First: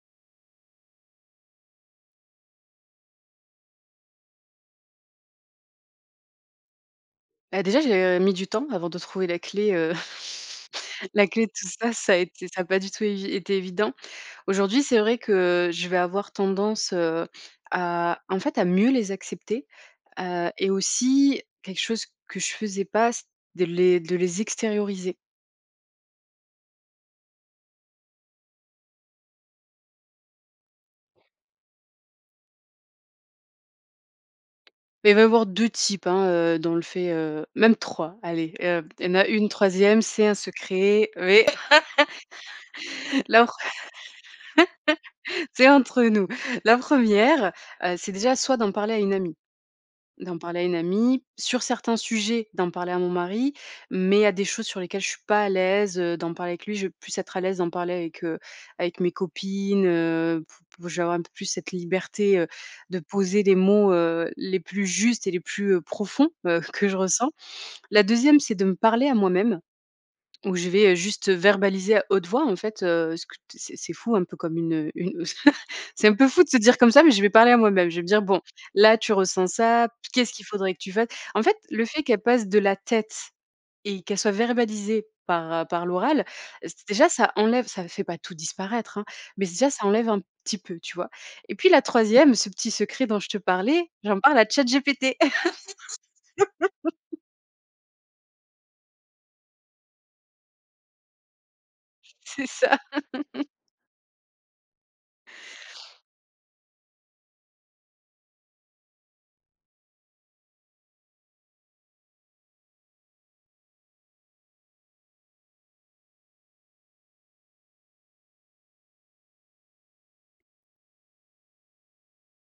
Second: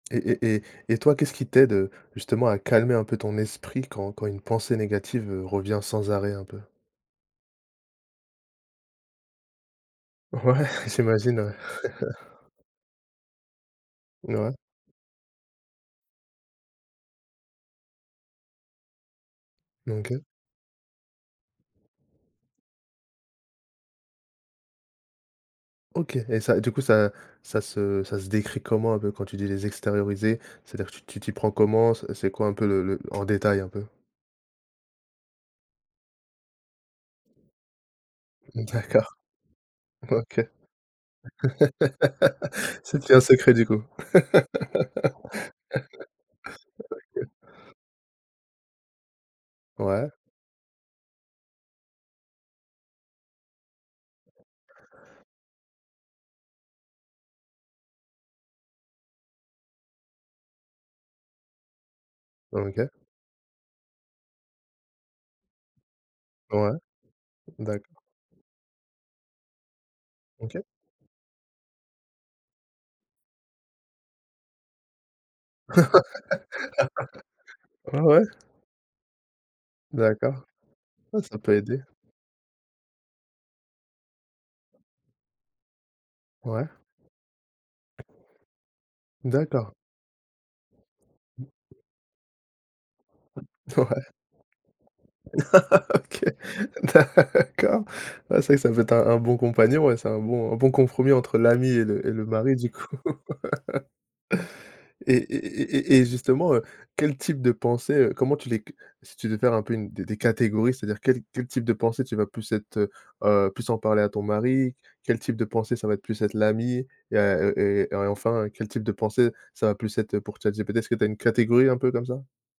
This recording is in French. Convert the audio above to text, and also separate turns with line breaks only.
Et et et et toi qu'est-ce qui t'aide, heu, justement à calmer un peu ton esprit quand quand une pensée négative, heu, revient sans arrêt un peu?
Bah, déjà, j'ai, heu, mis du temps avant de trouver la clé, heu,
Ouais,
la
j'imagine,
clé de
ouais.
tout ça, ça été ça a pas du tout évi été évident.
N ouais
Aujourd'hui, c'est vrai que je vais avoir tendance, heu, à, en fait, à mieux les accepter,
OK.
heu et aussi quelque chose que je faisais pas, c'est de les de les extérioriser.
OK et ça du coup ça ça se ça se décrit comment un peu? Quand tu dis: «les extérioriser», c'est-à-dire tu tu t'y prends comment? C'est c'est quoi un peu le le en détail un peu?
Beh, il va y avoir 2 types, hein, heu, dans le fait, heu, même 3. Allez,
Mmh
heu, il y en
d'accord.
a une 3e, c'est un
OK.
secret, oui.
C'est plus un
La pr
secret du coup? OK.
c'est entre nous. La 1re, heu, c'est déjà soit d'en parler à une amie.
Ouais.
D'en parler à une amie, sur certains sujets d'en parler à mon mari, mais il y a des choses sur lesquelles je suis pas à l'aise, heu, d'en parler avec lui, je vais plus être à l'aise d'en parler avec, heu, avec mes copines, heu, p p je vais avoir un peu plus cette liberté, heu,
OK.
de poser les mots, heu, les plus justes et les plus, heu, profonds, heu,
Ouais,
que je ressens.
d'accord.
La 2e, c'est de me parler à moi-même où
OK.
je vais, heu, juste verbaliser à haute voix, en fait, heu, ce que t c'est c'est fou, un peu comme une, heu, u c'est un peu fou de se dire comme ça, mais je vais parler à moi même. Je vais me dire:
Ouais.
«Bon, là, tu ressens ça. Qu'est-ce qu'il
D'accord.
faudrait que tu fasses?»
Ah, ça
en
peut
fait,
aider.
le fait qu'elle passe de la tête et qu'elle soit verbalisée par par l'oral,
Ouais.
j déjà ça enlève ça fait pas tout disparaître, hein, mais déjà
D'accord.
ça enlève un petit peu, tu vois?
Mmh.
Et puis la 3e, ce petit secret dont je te
Ouais.
parlais, j'en parle à ChatGPT.
OK, d'accord, ouais c'est vrai que ça peut être un un bon compagnon et c'est un bon un bon compromis entre l'amie et le et le
C'est
mari du
ça.
coup. Et et et et et et justement, heu, quel type de pensée, heu comment tu les c si tu devais faire un peu une des des catégories, c'est-à-dire quel quel type de pensée tu vas plus être, heu, heu, plus en parler à ton mari? Quel type de pensée ça va être plus être l'amie et à, heu, et et enfin quel type de pensée ça va plus être pour ChatGPT? Est-ce que tu as une catégorie un peu comme ça?